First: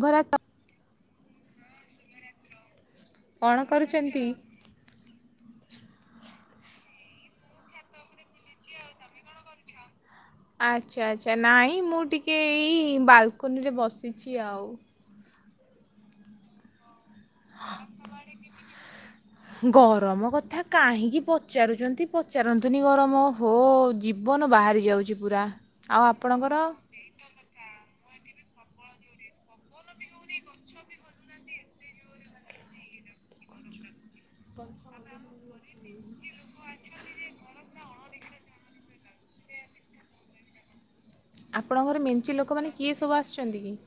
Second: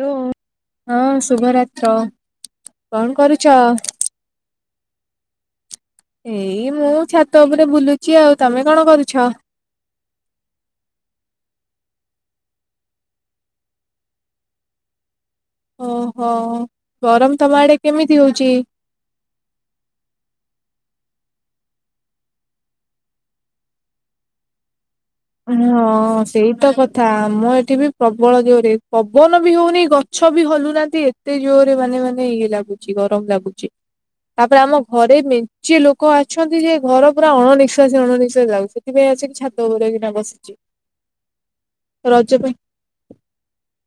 Hello ହଁ ଶୁଭରାତ୍ର କଣ କରୁଚ? ଏଇ ମୁଁ ଛାତ ଉପରେ ବୁଲୁଛି ଆଉ ତମେ କଣ କରୁଛ? ଆଚ୍ଛା ଆଚ୍ଛା ନାଇଁ ମୁଁ ଟିକଏ ଏଇ ବାଲ୍କୁନିରେ ବସିଚି ଆଉ। ଓହୋ ଗରମ୍ ତମ ଆଡ଼େ କେମିତି ହଉଚି? ଗରମ କଥା କାହିଁକି ପଚାରୁଚନ୍ତି ପଚାରୁନ୍ତୁନି ଗରମ ହୋ ଜୀବନ ବାହାରି ଯାଉଚି ହଁ ସେଇତ କ ଥା ଆମ ଏଠିବି ପ୍ରବଳ ଜୋରେ ପବନବି ହଉନି ଗଛବି ହଲୁନାହାନ୍ତି ଏତେ ଏତେ ଜୋରେ ମାନେ ମାନେ ଇଏ ଲାଗୁଚି ଗରମ୍ ଲାଗୁଚି। ତାପରେ ଆମ ଘରେ ମେଞ୍ଚେ ଲୋକ ଅଛନ୍ତିଯେ ଘର ପୁରା ଅଣ ନିିଶ୍ଵାସୀ ଅଣ ନିିଶ୍ୱାସୀ ଲାଗୁଚି। ସେଥିପାଇଁ ଆସିକି ଛାତ ଉପରେ ଏଇଖିନା ବସିଚି। ଆପଣଙ୍କ ଘରେ ମେଞ୍ଚେ ଲୋକ ମାନେ କିଏ ସବୁ ଆସିଚନ୍ତିକି?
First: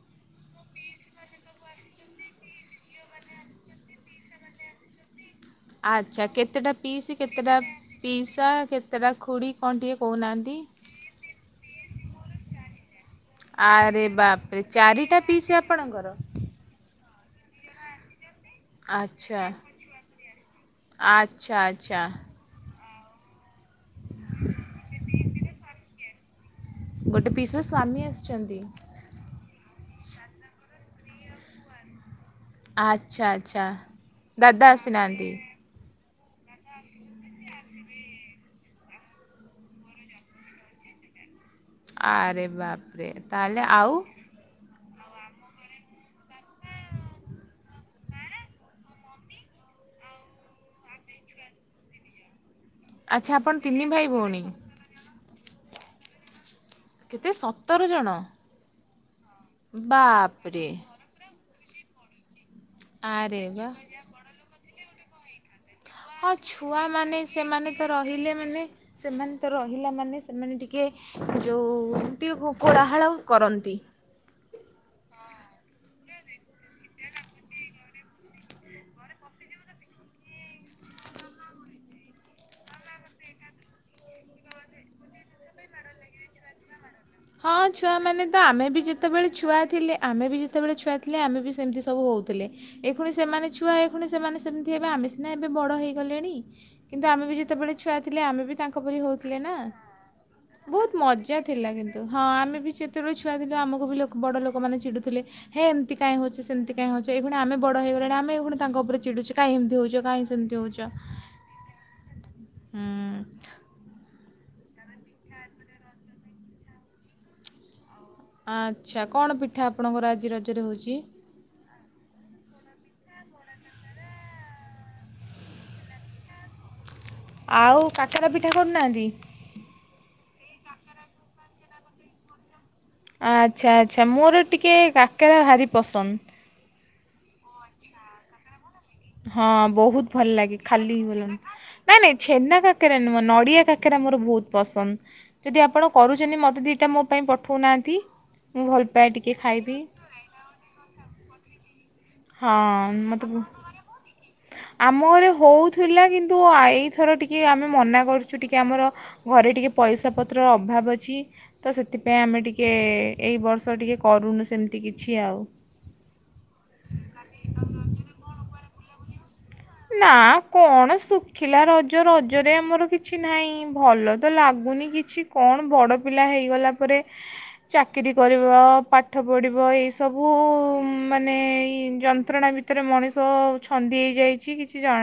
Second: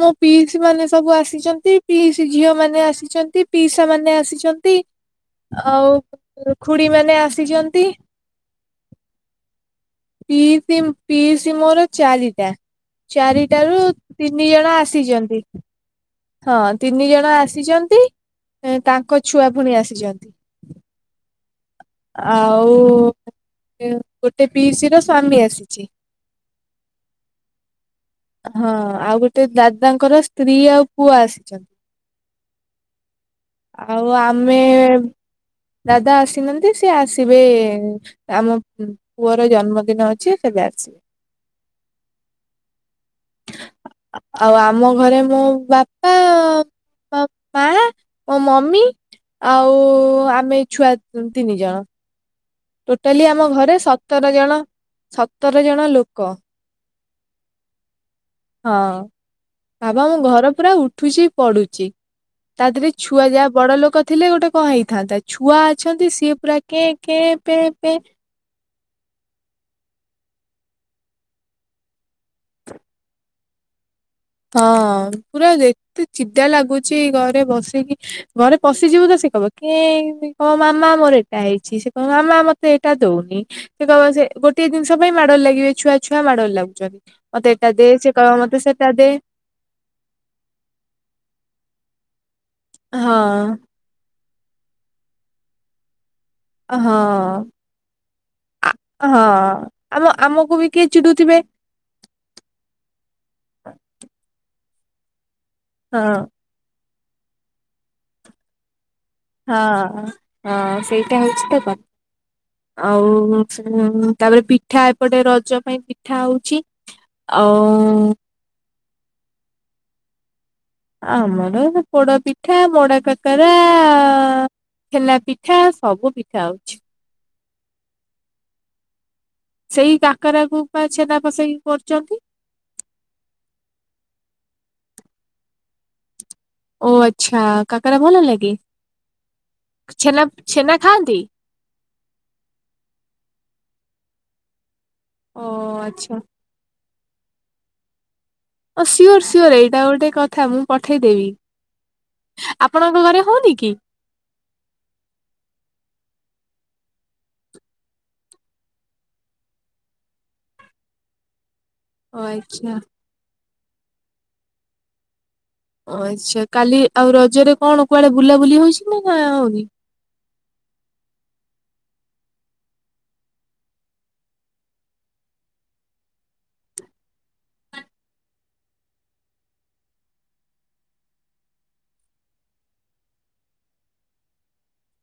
ମୋ ପିଇସୀ ମାନେ ସବୁ ଆସିଚନ୍ତି ପିଇସୀ ଝିଅ ମାନେ ଆସିଚନ୍ତି ପିଇସା ମାନେ ଆସିଚନ୍ତି। [inaudible] ଆଚ୍ଛା କେତେଟା ପିଇସୀ କେତେଟା ଆସିଛନ୍ତି ପିଇସା କେତେଟା ଖୁଡ଼ି କଣ ଟିକେ କହୁନାହାନ୍ତି? ପିଇସୀ ପିଇସୀ ମୋର ଚାରିଟା ଚାରିଟାରୁ ଆରେ ତିନି ବାପରେ ଜଣ ଚାରିଟା ଆସିଚନ୍ତି। ପିଇସି ଆପଣଙ୍କର? ହଁ ତିନି ଜଣ ଆସିଚନ୍ତି ତାଙ୍କ ଆଚ୍ଛା ଛୁଆ ପୁଣି ଆସିଛନ୍ତି। ଆଚ୍ଛା ଆଚ୍ଛା। ଆଉ ଗୋଟେ ପିଇସୀର ସ୍ଵାମୀ ଆସିଚି। ଗୋଟେ ପିଇସୀର ସ୍ଵାମୀ ଆସି ହଁ ଆଉ ଗୋଟେ ଦାଦାଙ୍କର ସ୍ତ୍ରୀ ଆଉ ପୁଅ ଆସିଛନ୍ତି। ଆଚ୍ଛା ଆଚ୍ଛା ଆଉ ଦାଦା ଆମେ ଆସିନାହାନ୍ତି? ଦାଦା ଆସିନାହାନ୍ତି ସିଏ ଆସିବେ ଆମ ପୁଅର ଜନ୍ମଦିନ ଅଛି ସେବେ ଆସିବେ। ଆରେ ବାପ୍ରେ ତାହେଲେ ଆଉ ଆଉ ଆମ ଘରେ ମୋ ବାପା ମା ମୋ ମମି ଆଉ ଆମେ ଛୁଆ ତିନି ଜଣ। ଟୋଟାଲି ଆଚ୍ଛା ଆମ ଆପଣ ଘରେ ତିନି ଭାଇ ସତର ଭଉଣୀ ଜଣ- ସତର ଜଣ ଲୋକ। କେତେ ସତର ଜଣ? ହଁ ଭାବ ଆମ ଘର ବାପରେ ପୁରା ଉଠ ଉଠୁଚି ପଡୁଚି ତା ଦି ରେ ଛୁଆ ଆରେ ଯାହା ବା ବଡ ଲୋକ ଥିଲେ ଗୋଟେ କଣ ହେଇଥାନ୍ତା। ଛୁଆ ଅଛନ୍ତି ହଁ ସିଏ ପୁରା କେଁ ଛୁଆମାନେ କେଁ ପେଁ ସେମାନେ ତ ପେଁ ରହିଲେ ମାନେ ସେମାନେ ତ ରହିଲା ମାନେ ସେମାନେ ଟିକେ ଯେଉ ଟିକେ କୋଳା ହାଳ କରନ୍ତି। ହଁ ପୁରା ଏତେ ଚିଡା ଲାଗୁଚି ଘରେ ବସିକି ଘରେ ପଶିଯିବୁ ତ ସେ କହିବ କେଁ କଣ ମାମା ମୋର ଏଟା ହେଇଚି ସେ କହିବ ମାମା ମତେ ଏଟା ଦଉନି। ସେ କହିବ ସେ ଗୋଟିଏ ଜିନିଷ ପାଇଁ ମାଡ ଲାଗିବେ ଛୁଆ ଛୁଆ ମାଡ଼ ଲାଗୁଚନ୍ତି। ମତେ ହଁ ଏଟା ଦେ ସେ ଛୁଆମାନେ କହିବ ତ ମତେ ଆମେ ବି ସେଟା ଦେ ଯେତେବେଳେ ଛୁଆ ଥିଲେ ଆମେ ବି ଯେତେବେଳେ ଛୁଆ ଥିଲେ ଆମେ ବି ସେମିତି ସବୁ ହଉଥିଲେ ଏଇଖୁଣି ସେମାନେ ହଁ ଛୁଆ ହେ ପୁଣୀ ସେମାନେ ସେମିତି ହେବେ ଆମେ ସିନା ଏବେ ବଡ ହେଇଗଲେଣି ହଁ କିନ୍ତୁ ଆମେ ବି ଯେତେବେଳେ ଛୁଆ ଥିଲେ ଆମେ ବି ଆ ତାଙ୍କ ପରି ହେଉଥିଲେ ନା। ହଁ ଆମ -ଆମକୁ ବି କିଏ ବହୁତ ମଜା ଚିଡୁଥିବେ ଥିଲା କିନ୍ତୁ ହଁ ଆମେ ବି ଯେତେବେଳେ ଛୁଆ ଥିଲୁ ଆମକୁ ବି ଲୋକ ବଡ ଲୋକମାନେ ଚିଡୁଥିଲେ ହେ ଏମିତି ହଁ କାଇଁ ହଉଚୁ ସେମତି କେଁ ହଉଚେ ଏଇଖୁଣି ଆମେ ବଡ ହେଇଗଲେଣି ଆମେ ଏଇଖୁଣି ତାଙ୍କ ଉପରେ ଚିଡୁଚେ ହଁ -ହଁ ସେଇଟା ହଉଚି ତ କ ହୁଁ -ଆଉ ସେ ଉଁ -ତାପରେ ପିଠା ଏପଟେ ରଜ ପାଇଁ ପିଠା ହଉଚି। ଆଉ ଆଚ୍ଛା କଣ ପିଠା ଆପଣଙ୍କର ଆଜି ରଜରେ ହଉଚି? ଆମର ପୋଡ ପିଠା, ମୋଡା କାକରା ହେଲା ପିଠା ସବୁ ପିଠା ହଉଛି। ଆଉ କାକେରା ପିଠା କରୁନାହାନ୍ତି? ସେଇ କାକରା କୁ ପା ଛେନା ପସେଇକି କରୁଚନ୍ତି। ଆଚ୍ଛା ଆଚ୍ଛା ମୋର ଟିକିେ କାକେରା ଭାରି ପସନ୍ଦ। ଓ ଆଚ୍ଛା କାକରା ଭଲ ଲାଗେ? ହଁ ବହୁତ ଛେନା ଭଲ ଲାଗେ ଛେନା ଖାଲି ଖାଆନ୍ତି [unintelligible] ନାଇଁ ନାଇଁ ଛେନା କାକେରା ନୁହଁ ନଡିଆ କାକେରା ମୋର ବହୁତ ପସନ୍ଦ। ଓ ଯଦି ଆପଣ ଆଚ୍ଛା। କରୁଛନ୍ତି ମୋତେ ଦୁଇଟା ମୋ ପାଇଁ ପଠଉନାହାଁନ୍ତି। ଓ ସିଓର ସିଓର ଏଇଟା ଗୋଟେ କଥା ମୁଁ ପଠେଇଦେବି। ହଁ ଆପଣଙ୍କ ମୋତେ ଘରେ ବହୁ- ହଉନି କି? ଆମ ଘରେ ହଉଥିଲା କିନ୍ତୁ ଏଇଥର ଟିକେ ଆମେ ମନା କରୁଛୁ ଟିକେ ଆମର ଘରେ ଟିକେ ପଇସା ପତ୍ରର ଅଭାବ ଅଛି। ତ ଓ ସେଥିପାଇଁ ଆମେ ଟିକିେ ଆଚ୍ଛା ଏଇ ବର୍ଷ ଟିକେ କରୁନୁ ସେମିତି କିଛି ଆଉ। ଓ ଆଚ୍ଛା କାଲି ଆଉ ରଜରେ କଣ କୁଆଡେ ବୁଲାବୁଲି ହଉଛି ନା ନା ଆଉ। ନା କଣ ଶୁଖିଲା ରଜ ରଜରେ ଆମର କିଛି ନାହିଁ। ଭଲ ତ ଲାଗୁନି କିଛି କଣ ବଡ ପିଲା ହେଇଗଲା ପରେ ଚାକିରି କରିବ ପାଠ ପଢ଼ିବ ଏସବୁ ମାନେ ଯନ୍ତଣା ଏଥିରେ ମଣିଷ ଛନ୍ଦି ହେଇଯାଇଛି କିଛିଣ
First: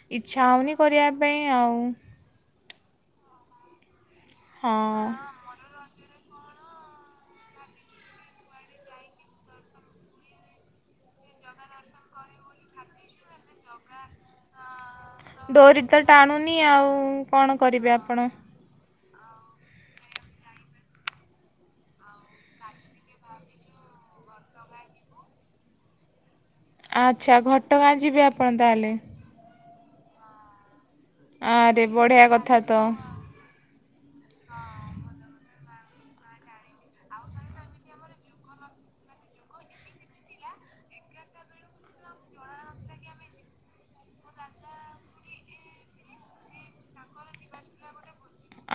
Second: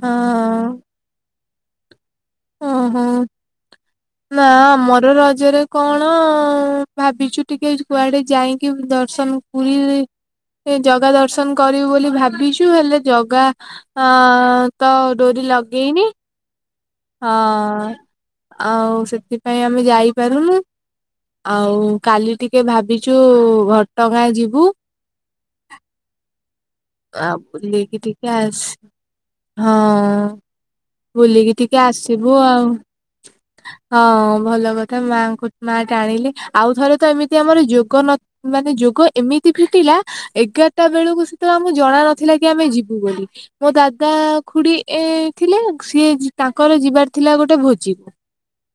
ହଁ ଇଚ୍ଛା ହେଉନି କରିବା ପାଇଁ ଆଉ। ଓହୋ ନା ହଁ ଆମର ରଜରେ କଣ ଭାବିଛୁ ଟିକେ କୁଆଡେ ଯାଇକି ଦର୍ଶନ ପୁରୀ ଜଗା ଦର୍ଶନ କରିବୁ ବୋଲି ଭାବିଛୁ ହେଲେ ଜଗା ଅ ତ ତୋରି ଡୋରି ତ ଟାଣୁନି ଆଉ କଣ ହଁ କରିବେ ଆପଣ ଆଉ ସେଥିପାଇଁ ଆମେ ଯାଇପାରୁନୁ। ଆଉ କାଲି ଟିକେ ଭାବିଛୁ ଘଟଗାଁ ଯିବୁ। ଥା ଆଚ୍ଛା ଘଟଗାଁ ବୁିଲିକି ଯିବେ ଟିକେ ଆପଣ ଆସ ତାହେଲେ ହଁ ବୁଲିକି ଟିକେ ଆରେ ବଢ଼ିଆ ଆସିବୁ କଥା ଆଉ। ତ ହଁ ଭଲ କଥା ମାଙ୍କୁ ମା ଟାଣିଲେ ଆଉ ଥରେ ତ ଏମିତି ଆମର ଯୋଗ ନ ମାନେ ଯୋଗ ଏମିତି ଫିଟିଲା ଏଗାରଟା ବେଳକୁ ତ ଆମକୁ ଜଣା ନଥିଲା କି ଆମେ ଯିବୁ ବୋଲି? ମୋ ଦାଦା ଖୁଡି ଏ ଥିଲେ ସିଏ ତାଙ୍କର ଯିବାର ଥିଲା ଗୋଟେ ଭୋଜିକୁ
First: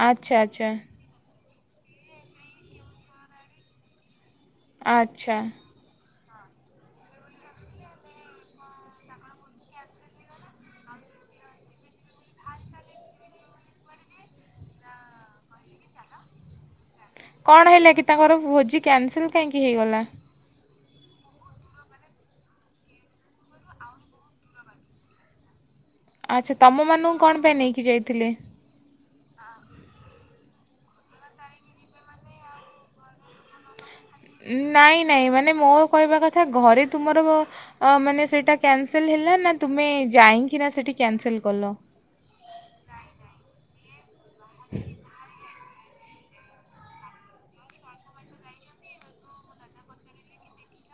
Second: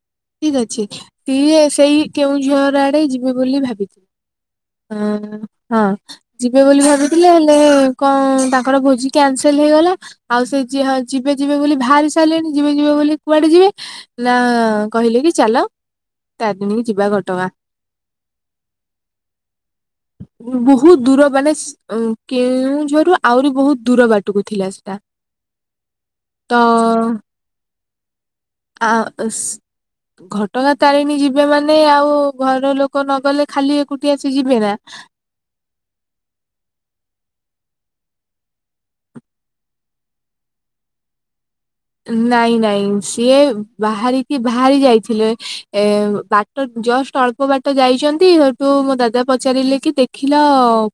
ଆଚ୍ଛା ଠିକ ଆଚ୍ଛା ଅଛି ସିଏ ସେଇ କେଉଁଝର ଆଡେ ଯିବେ ବୋଲି ଭାବିଥିଲେ ହ ଆଚ୍ଛା ହଁ ଯିବେ ବୋଲି ଭାବିଥିଲେ ହେଲେ କଣ ତାଙ୍କର ଭୋଜି କ୍ୟାନସେଲ ହେଇଗଲା। ଆଉ ସେ ଯଏ ହଁ ଯିବେ ଯିବେ ବୋଲି ବାହାରି ସାରିଲେଣି ଯିବେ ଯିବେ ବୋଲି କୁଆଡେ ଯିବେ? ନା କହିଲେ କି ଚାଲ ତାରି ଦିନ କି ଯିବା ଘ କଣ ହେଲା କି ତାଙ୍କର ଭୋଜି କ୍ୟାନସେଲ୍ କାହିଁକି ହେଇଗଲା? ବହୁତ ଦୂର ମାନେ କେଉଁଝରରୁ ଆହୁରି ବହୁତ ଦୂର ବାଟକୁ ଥିଲା ସେଟା ତ ଆଚ୍ଛା ତୁମମାନଙ୍କୁ କଣ ପାଇଁ ନେଇକି ଯାଇଥିଲେ? ଆ ସେ ଘଟଗାଁ ତାରେଣୀ ଯିବେ ମାନେ ଆଉ ଘର ଲୋକ ନଗଲେ ଖାଲି ଏକୁଟିି ଚିଲି ନାଇଁ ନାଇଁ ମାନେ ମୋ କହିବା କଥା ଘରେ ତୁମର ଅ ମାନେ ସେଇଟା କ୍ୟାନସେଲ ହେଲା ନା ତୁମେ ଯାଇକି ନା ସେଠି କ୍ୟାନସେଲ କଲ ନାଇଁ ନାଇଁ ସିଏ ବାହାରିକି ବାହାରି ଯାଇଥିଲେ ଏ ବା ଜଷ୍ଟ ଅଳ୍ପ ବାଟ ଯାଇଛନ୍ତି ସେଠୁ ମୋ ଦାଦା ପଚାରିଲେ କି ଦେଖିଲ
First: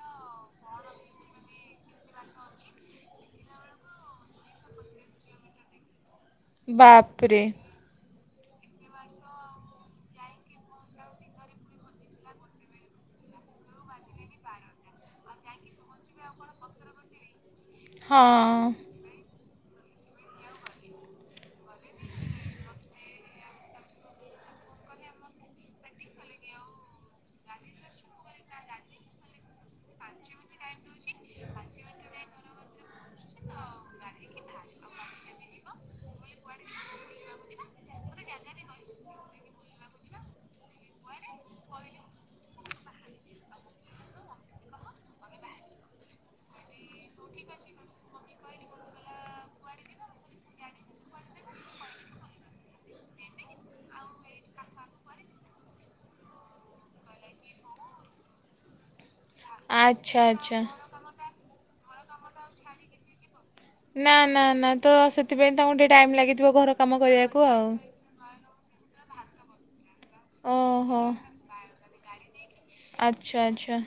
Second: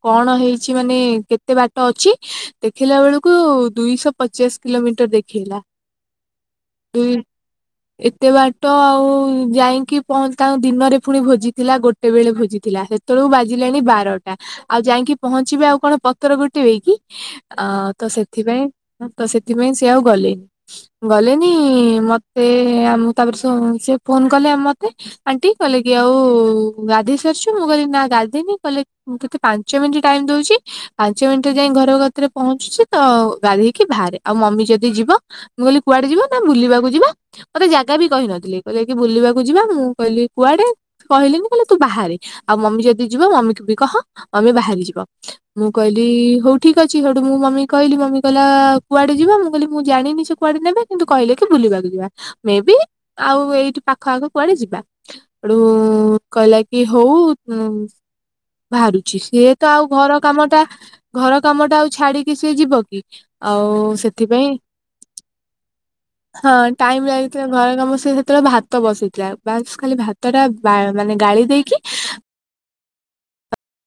କଣ ହେଇଛି ମାନେ କେତେ ବାଟ ଅଛି ଦେଖିଲା ବେଳକୁ ଦୁଇଶହ ପଚାଶ କିଲୋମିଟର ଦେଖେଇଲା ବାପରେ। ଏତେ ବାଟ ଆଉ ଯାଇକି ପହ ତାଙ୍କୁ ଦିନରେ ପୁଣି ଭୋଜି ଥିଲା ଗୋଟେ ସେତେବେଳେ ଭୋଜିଥିଲା ସେତେବେଳକୁ ବାଜିଲାଣି ବାରଟା। ଆଉ ଯାଇକି ପହଞ୍ଚିବେ ଆଉ କଣ ପତର ଗୋଟେଇବେ କି ଆଉ ତ ସେଥିପାଇଁ ହଁ ତ ସେଥିପାଇଁ ସିଏ ଆଉ ଗଲେନି ଗଲେନି ମତେ ଆମ ତାପରେ ସେ ଫୋନ କଲେ ମତେ ଆଣ୍ଟି କହଲେ କି ଆଉ ଗାଧେଇ ସାରିଛୁ ମୁଁ କହିଲି ନା ଗାଧେଇନି କହିଲେ? ମୁଁ ତତେ ପାଞ୍ଚ ମିନିଟ୍ ଟାଇମ ଦଉଛି। ପାଞ୍ଚ ମିନିଟ ଯାଇ ଘର କତିରେ ପହଞ୍ଚୁଛି ତ ଗାଧେଇକି ବାହାରେ ଆଉ ମମି ଯଦି ଯିବ ମୁଁ କହିଲି କୁଆଡେ ଯିବା ନା ବୁଲିବାକୁ ଯିବା? ମତେ ଜାଗା ବି କହିନଥିଲେ କହିଲେ କି ବୁଲିବାକୁ ଯିବା ମୁଁ କହିଲି କୁଆଡେ? କହିଲେନି କହିଲେ ତୁ ବାହାରେ ଆଉ ମମି ଯଦି ଯିବ ମମିକୁ ବି କହ ମମି ବାହାରି ଯିବ। ମୁଁ କହିଲି ହଉ ଠିକ ଅଛି ହଠୁ ମୁଁ ମମି କହିଲି ମମି କହିଲା କୁଆଡେ ଯିବ ମୁଁ କହିଲି ମୁଁ ଜାଣିନି। କୁଆଡେ ନେବେ କିନ୍ତୁ କହିଲେ କି ବୁଲିବାକୁ ଯିବା ମେ ବି ଆଉ ଏଇଠି ପାଖ ଆଖ କୁଆଡେ ଯିବା। ହେଠୁ କହିଲା କି ହଉ ଉ ବାହାରୁଛି ସିଏ ତ ଆଉ ଘର ଆଚ୍ଛା ଆଚ୍ଛା କାମଟା ଘର କାମଟା ଆଉ ଛାଡିକି ସିଏ ଯିବ କି? ଆଉ ନା ନା ସେଥିପାଇଁ ନା ତ ସେଥିପାଇଁ ତାଙ୍କୁ ଟି ହଁ ଟାଇମ ଲାଗିଥିଲା ଘରେ କାମ ସେ ସେତେବେଳେ ଭାତ ଭାତ ବସେଇଥିଲା ବାସ୍ ଖାଲି ଭାତଟା ଓହୋ ମାନେ ଗାଳି ଦେଇକି ଆଚ୍ଛା ଆଚ୍ଛା।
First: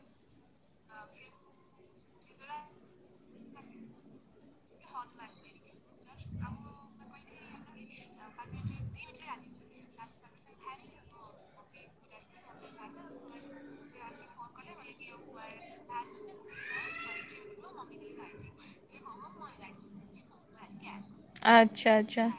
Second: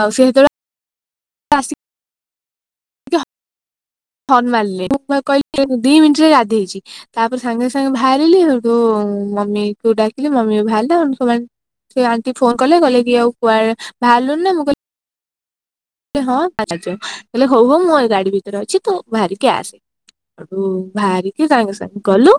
ଆଉ ସେତେବେଳେ ଆସି କା ହର୍ନ ମାରିଲେ କହିଲେ ଦି ମିନିଟରେ ଗାଧେଇଛି। ତାପରେ ସାଙ୍ଗେ ସାଙ୍ଗେ ବାହାରିଲି ସେଠୁ ମମିକୁ ଡାକିଲି ମମି ବି ବାହାରିଲାମାନେ ସେ ଆଣ୍ଟି ଫୋନ କଲେ କଲେ କି ଆଉ କୁଆଡେ ବାହାରଲୁନି ନା ମୁଁ କହିଲି ହଁ ହଉ ହଉ ମୁଁ ଏ ଗାଡି ଭିତରେ ଅଛି ତୁ ବାହାରିକି ଆସେ। ହେଠୁ ବାହାରିକି କି ସାଙ୍ଗେ ଆଚ୍ଛା ସାଙ୍ଗେ ଆଚ୍ଛା କଲୁ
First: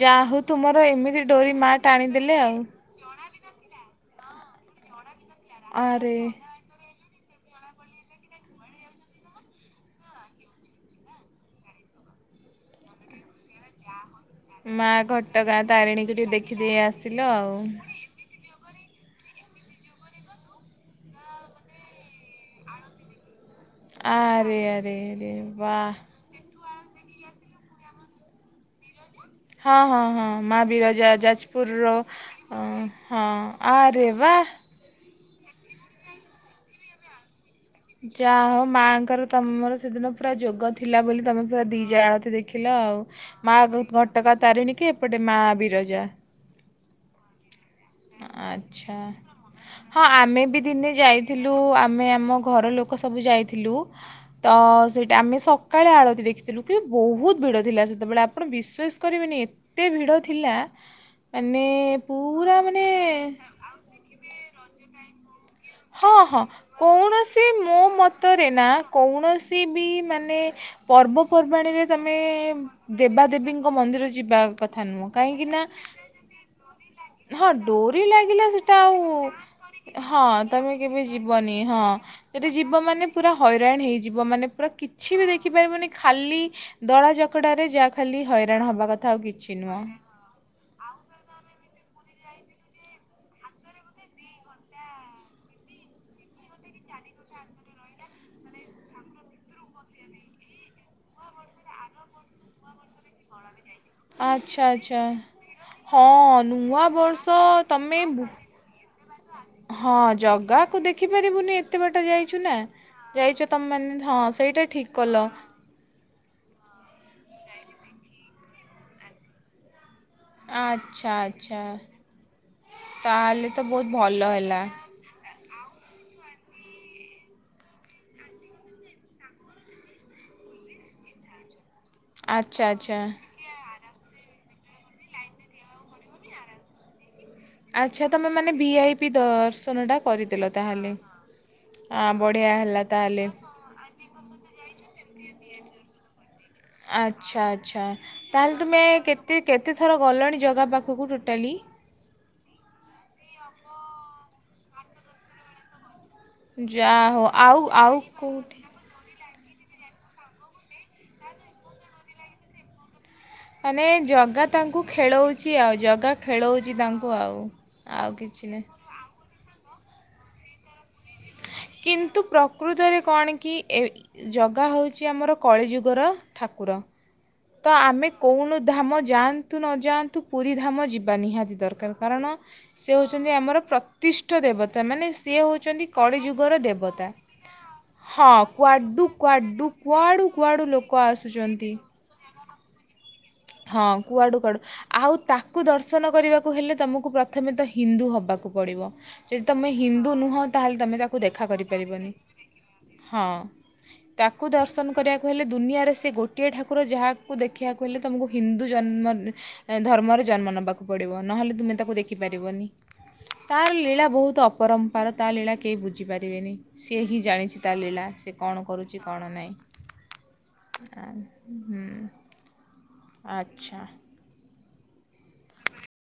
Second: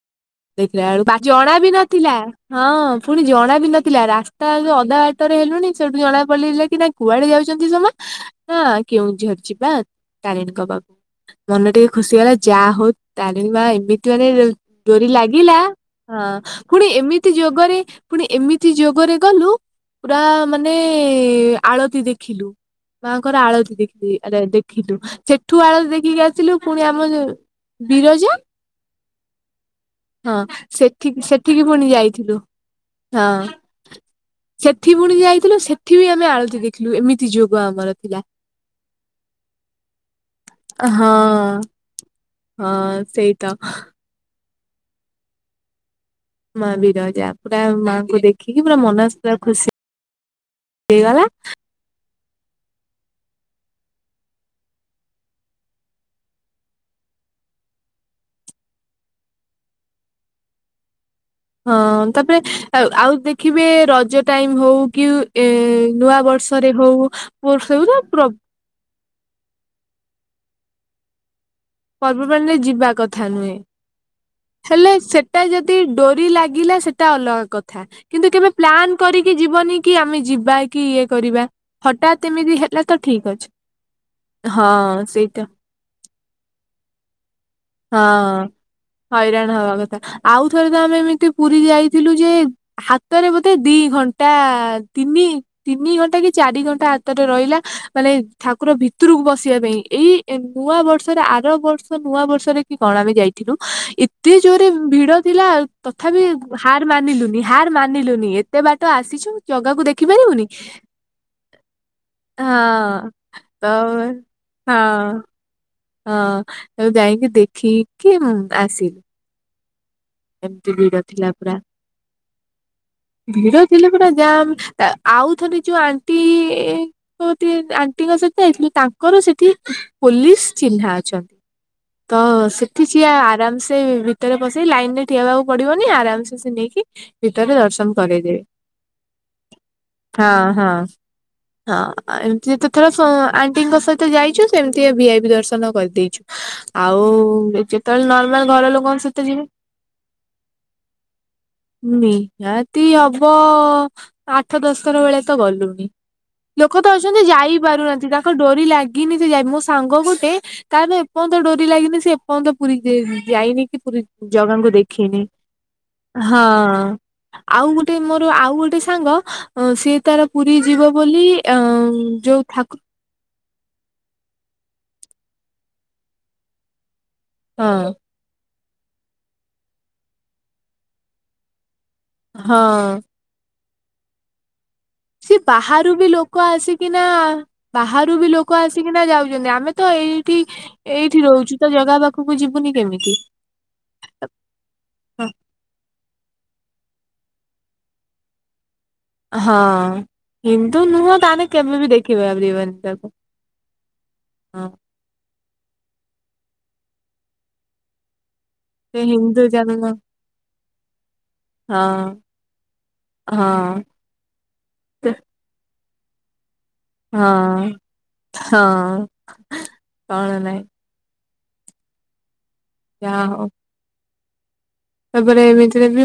ଯାହା ହଉ ତୁମର ଦେଖିଲା ବେଳକୁ ଏମିତି ବାଜି ଡୋରି ଅଣା ବି ମା ନଥିଲା ଟାଣିଦେଲେ ଆଉ ହଁ। ପୁଣି ଜଣା ବି ନଥିଲା ରାସ୍ତା ଯୋଉ ଅଧା ବାଟରେ ହେଲୁଣିି ସେଠୁ ଜଣା ଆରେ ପଡିଲା କି ନାଇଁ କୁଆଡେ ଯାଉଚୁ? ସ ନା କେଉଁଝର ଯିବା ତାରିଣୀଙ୍କ ପାଖକୁ ମନ ଟିକେ ଖୁସି ହେଇଗଲା ଯାହା ହଉ ତାରିଣି ମା ଏମିତି ମାନେ ମା ଡୋରି ଲାଗିଲା। ଘଟଗାଁ ତାରିଣୀକୁ ହଁ ଟିକେ ଦେଖିଦେଇ ପୁଣି ଆସିଲ ଏମିତି ଆଉ। ଯୋଗରେ ପୁଣି ଏମିତି ଯୋଗରେ ଗଲୁ ପୁରା ମାନେ ଆଳତି ଦେ ଖିଲୁ। ମାଙ୍କର ଆଳତି ଦେଖି ଆରେ ଆରେ ଦେଖିଲୁ। ଆରେ ସେଠୁ ଆଳତି ବାଃ। ଦେଖିକି ଆସିଲୁ ପୁଣି ଆମ ଯୋଉ ବିରଜା ହଁ ହଁ ହଁ। ମା ସେଠି ବିରଜା ସେଠିକି ପୁଣି ଯାଜପୁରର ଯାଇଥିଲୁ ଓ ହଁ ଆରେ ବା। ସେଠିକି ପୁଣି ଯାଇଥିଲୁ ସେଠି ବି ଆମେ ଆଳତି ଦେଖିଲୁ। ଏମିତି ତି ଯୋଗ ଆମର। ଥିଲା ଯାହା ହଉ ମାଆଙ୍କର ତମର ସେଦିନ ପୁରା ଯୋଗ ଥିଲା ହଁ ବୋଲି ତମେ ପୁରା ଦିଇଟା ଆଳତି ଦେଖିଲ ହଁ ଆଉ। ସେଇ ତ ମା ଘଟଗାଁ ତାରିଣୀ କି ଏପଟେ ମା ବିରଜା। ମା ବିରଜା ପୁରା ମା ଆଚ୍ଛା। ହଁ ଆମେ ବି ଦିନେ ହେଇଗଲା ଯାଇଥିଲୁ ଆମେ ଆମ ଘର ଲୋ କ ସବୁ ଯାଇଥିଲୁ ତ ସେଇଟା ଆମେ ସକାଳେ ଆଳତି ଦେଖିଥିଲୁ। କି ବହୁତ ଭିଡ଼ ଥିଲା ସେତେବେଳେ। ଆପଣ ବିଶ୍ୱାସ କରିବେନି ଏତେ ଭିଡ଼ ଥିଲା ମାନେ ହଁ। ତାପରେ ପୁରା ମାନେ ଆଉ ଆଉ ଦେଖିବେ ରଜ ଟାଇମ ହଉ କି ଏ ହଁ ନୂଆ ହଁ ବର୍ଷରେ ହଉ। କୌଣସି ମୋ [unintelligible] ମତରେ ନା କୌଣସି ବି ମାନେ ପର୍ବପର୍ବାଣିରେ ତମେ ପର୍ବପର୍ବାଣିରେ ଯିବା କଥା ନୁହେଁ। ଦେବାଦେବୀଙ୍କ ମନ୍ଦିର ଯିବା କଥା ହେଲେ ନୁହଁ। ସେଟା କାହିଁକି ନା ଯଦି ଡୋରି ଲାଗିଲା ସେଟା ଅଲଗା ହଁ କଥା ଡୋରି କିନ୍ତୁ ଲାଗିଲା କେବେ ସେଟା ପ୍ଲାନ୍ ଆଉ କରିକି ଯିବନି କି ଆମେ ହଁ ଯିବା ତମେ କି କେବେ ଇଏ କରିବା ଯିବନି ହଁ। ହଠାତ୍ ଯଦି ଏମିତି ଯିବ ହେଲା ତ ମାନେ ଠିକ ପୁରା ଅଛି। ହଇରାଣ ହେଇଯିବ। ମାନେ ହଁ ପୁରା କିଛି ବି ସେଇଟା ଦେଖି ପାରିବନି ଖାଲି ଦଳା ଚକଡାରେ ଯାହା ଖାଲି ହଁ। ହଇରାଣ ହବା କଥା ଆଉ ହଇରାଣ କିଛି ହବା ନୁହଁ। କଥା ଆଉ ଥରେ ତ ଆମେ ଏମିତି ପୁରୀ ଯାଇଥିଲୁ ଯେ ହାତରେ ବୋଧେ ଦି ଘଣ୍ଟା ତିନି ତିନି ଘଣ୍ଟା କି ଚାରି ଘଣ୍ଟା ହାତରେ ରହିଲା। ମାନେ ଠାକୁର ଭିତରକୁ ପଶିବା ପାଇଁ। ଏଇ ନୂଆ ବର୍ଷରେ ଆର ବର୍ଷ ନୂଆ ବର୍ଷ ରେ କି କଣ ଆମେ ଯାଇଥିଲୁ। ଏତେ ଆଚ୍ଛା ଜୋରେ ଆଚ୍ଛା ଭିଡ ଥିଲା ହଁ ତଥାପି ହାର ନୂଆବର୍ଷ ମାନିଲୁନି ହାର ତମେ ବୁ ମାନିଲୁନି। ଏ ଏତେ ବାଟ ଆସିଚୁ ଜଗାକୁ ହଁ ଦେଖିପାରିବୁନି। ଜଗାକୁ ଦେଖିପାରିବୁନି ଏତେ ବାଟ ଯାଇଛୁ ନା ହଁ। ଯାଇଛ ତ ତମେମାନେ ହଁ। ସେଇଟା ଠିକ୍ କଲ ହଁ ଆମେ ଯାଇଁକି ଦେଖିକି ଆସିଲୁ। ଏମିତି ଭିଡ ଆଚ୍ଛା ଥିଲା ପୁରା। ଆଚ୍ଛା ତାହେଲେ ତ ଭିଡ ବହୁତ ଥିଲା ପୁରା ଭଲ ଜାମ୍ ହେଲା ତା ଆଉ ଥରେ ଯୋଉ ଆଣ୍ଟି ଆଣ୍ଟିଙ୍କ ସହିତ ଯାଇଥିଲି ତାଙ୍କର ସେଠି ପୋଲିସ ଚିହ୍ନା ଅଛନ୍ତି। ତ ଆଚ୍ଛା ସେଠି ଆଚ୍ଛା ସିଏ ଆରାମ୍ ସେ ଭିତରେ ପସେଇ ଲାଇନ୍ ରେ ଠିଆ ହବାକୁ ପଡିବନି ଆରାମସେ ସେ ନେଇକି ଭିତରେ ଦର୍ଶନ ଆଚ୍ଛା ତମେ କରେଇଦେବେ ମାନେ ଭି ଆଇ ପି ଦର୍ଶନ ଟା ହଁ କରିଦେଲ ହଁ ତାହେଲେ। ହଁ। ଆ ବଢିଆ ଏମିତି ହେଲା ଯେତେଥର ସ ତାହେଲେ ଆଣ୍ଟିଙ୍କ ସହିତ ଯାଇଚୁ ସେମିତିଆ ଭି ଆଇ ପି ଦର୍ଶନ କରିଦେଇଚୁ। ଆଉ ଆଚ୍ଛା ଆଚ୍ଛା। ଯେତେବେଳେ ନର୍ମାଲ ତାହେଲେ ଘର ତୁମେ ଲୋକ ସହିତ ଯିବୁ କେତେ ଥର ଗଲଣି ଜଗା ପାଖକୁ ଟୋଟାଲି? ନିହାତି ହବ ଆଠ ଦଶ ଥର ଭଳିଆ ତ ଗଲୁଣି। ଲୋକ ତ ଯାହା ଅଛନ୍ତି ହଉ ଯାଇ ଆଉ ଆଉ ପାରୁନାହାନ୍ତି। ତାଙ୍କ କୋଉଠି ଡୋରି ଲା ଗିନି ସେ ଯାଇ, ମୋ ସାଙ୍ଗ ଗୋଟେ ତାର ଏପର୍ଯ୍ୟନ୍ତ ଡୋରି ଲାଗିନି ସେ ଏପର୍ଯ୍ୟନ୍ତ ପୁରୀ ଯାଇନି କି ମାନେ ପୁରୀ ଜଗା ଜଗାଙ୍କୁ ତାଙ୍କୁ ଦେଖିନି। ଖେଳଉଛି ଆଉ ଜଗା ହଁ। ଖେଳଉଛି ତାଙ୍କୁ ଆଉ ଗୋଟେ ମୋର କିଛି ଆଉ ନାହିଁ। ଗୋଟେ ସା ସାଙ୍ଗ ସିଏ ତାର ପୁରୀ ଯିବ ବୋଲି ଅ କିନ୍ତୁ ଯୋଉ ଠାକୁ ପ୍ରକୃତରେ କଣ କିଏ ଏ ଜଗା ହେଉଚି ଆମର କଳିଯୁଗର ଠାକୁର। ତ ହଁ ଆମେ କଉଣୁ ଧାମ ଯାଆନ୍ତୁ ନଯାଆନ୍ତୁ ପୁରୀ ଧାମ ଯିବା ନିହାତି ଦରକାର। କାରଣ ସେ ହଁ ହେଉଛନ୍ତି ଆମର ପ୍ର ପ୍ରତିଷ୍ଠ ଦେବତା ମାନେ ସେ ସିଏ ହଉଛନ୍ତି ବାହାରୁ ବି ଲୋକ କଳିଯୁଗର ଆସିକିନା ଦେବତା, ବାହାରୁ ବି ହଁ। ଲୋକ ଆସିକିନା କୁଆଡ଼ୁ ଯାଉଛନ୍ତି କୁଆଡୁ ଆମେ ତ କୁଆଡ଼ୁ କୁଆଡ଼ୁ ଲୋକ ଆସୁଛନ୍ତି। ପାଖ କୁ ଯିବୁନି କେମିତି? ହଁ କୁଆଡୁ କୁଆଡୁ ଆଉ ତାକୁ ଦର୍ଶନ କରିବାକୁ ହେଲେ ତମକୁ ପ୍ରଥମେ ତ ହିନ୍ଦୁ ହବାକୁ ପଡିବ। ଯଦି ହଁ। ତମେ ହିନ୍ଦୁ ନୁହ ତାହେଲେ ହିନ୍ଦୁ ତମେ ନୁହଁ ତାକୁ ତାହେଲେ ଦେଖା କେବେ ବି କରିପାରିବନି ଦେଖିପାରିବନି ତାକୁ ହଁ। ତାକୁ ହଁ। ଦର୍ଶନ କରିବାକୁ ହେଲେ ଦୁନିଆରେ ସେ ଗୋଟିଏ ଠାକୁର ଯାହାକୁ ଦେଖିବାକୁ ହେଲେ ତମକୁ ହିନ୍ଦୁ ସେ ଜନ୍ମ ହିନ୍ଦୁ ଜନ୍ମ ଧର୍ମରେ ଜନ୍ମ ନେବାକୁ ପଡିବ ନହେଲେ ତୁମେ ତାକୁ ହଁ ଦେଖି ପାରିବନି। ତାର ହଁ ଲୀଳା ବହୁତ ଅପରମ୍ପରା ତ ଲୀଳା କେହି ବୁଝି ପାରିବେନି। ସିଏ ହିଁ ଜାଣିଛି ହଁ ତା ଲୀଳା ସେ କଣ କରୁଛି ହଁ କଣନାହିଁ। କଣ ନାହିଁ ଆହ ଯାହା ହଉ ଆଚ୍ଛା। ତାପରେ ଏମିତିରେ ବି ମୁଁ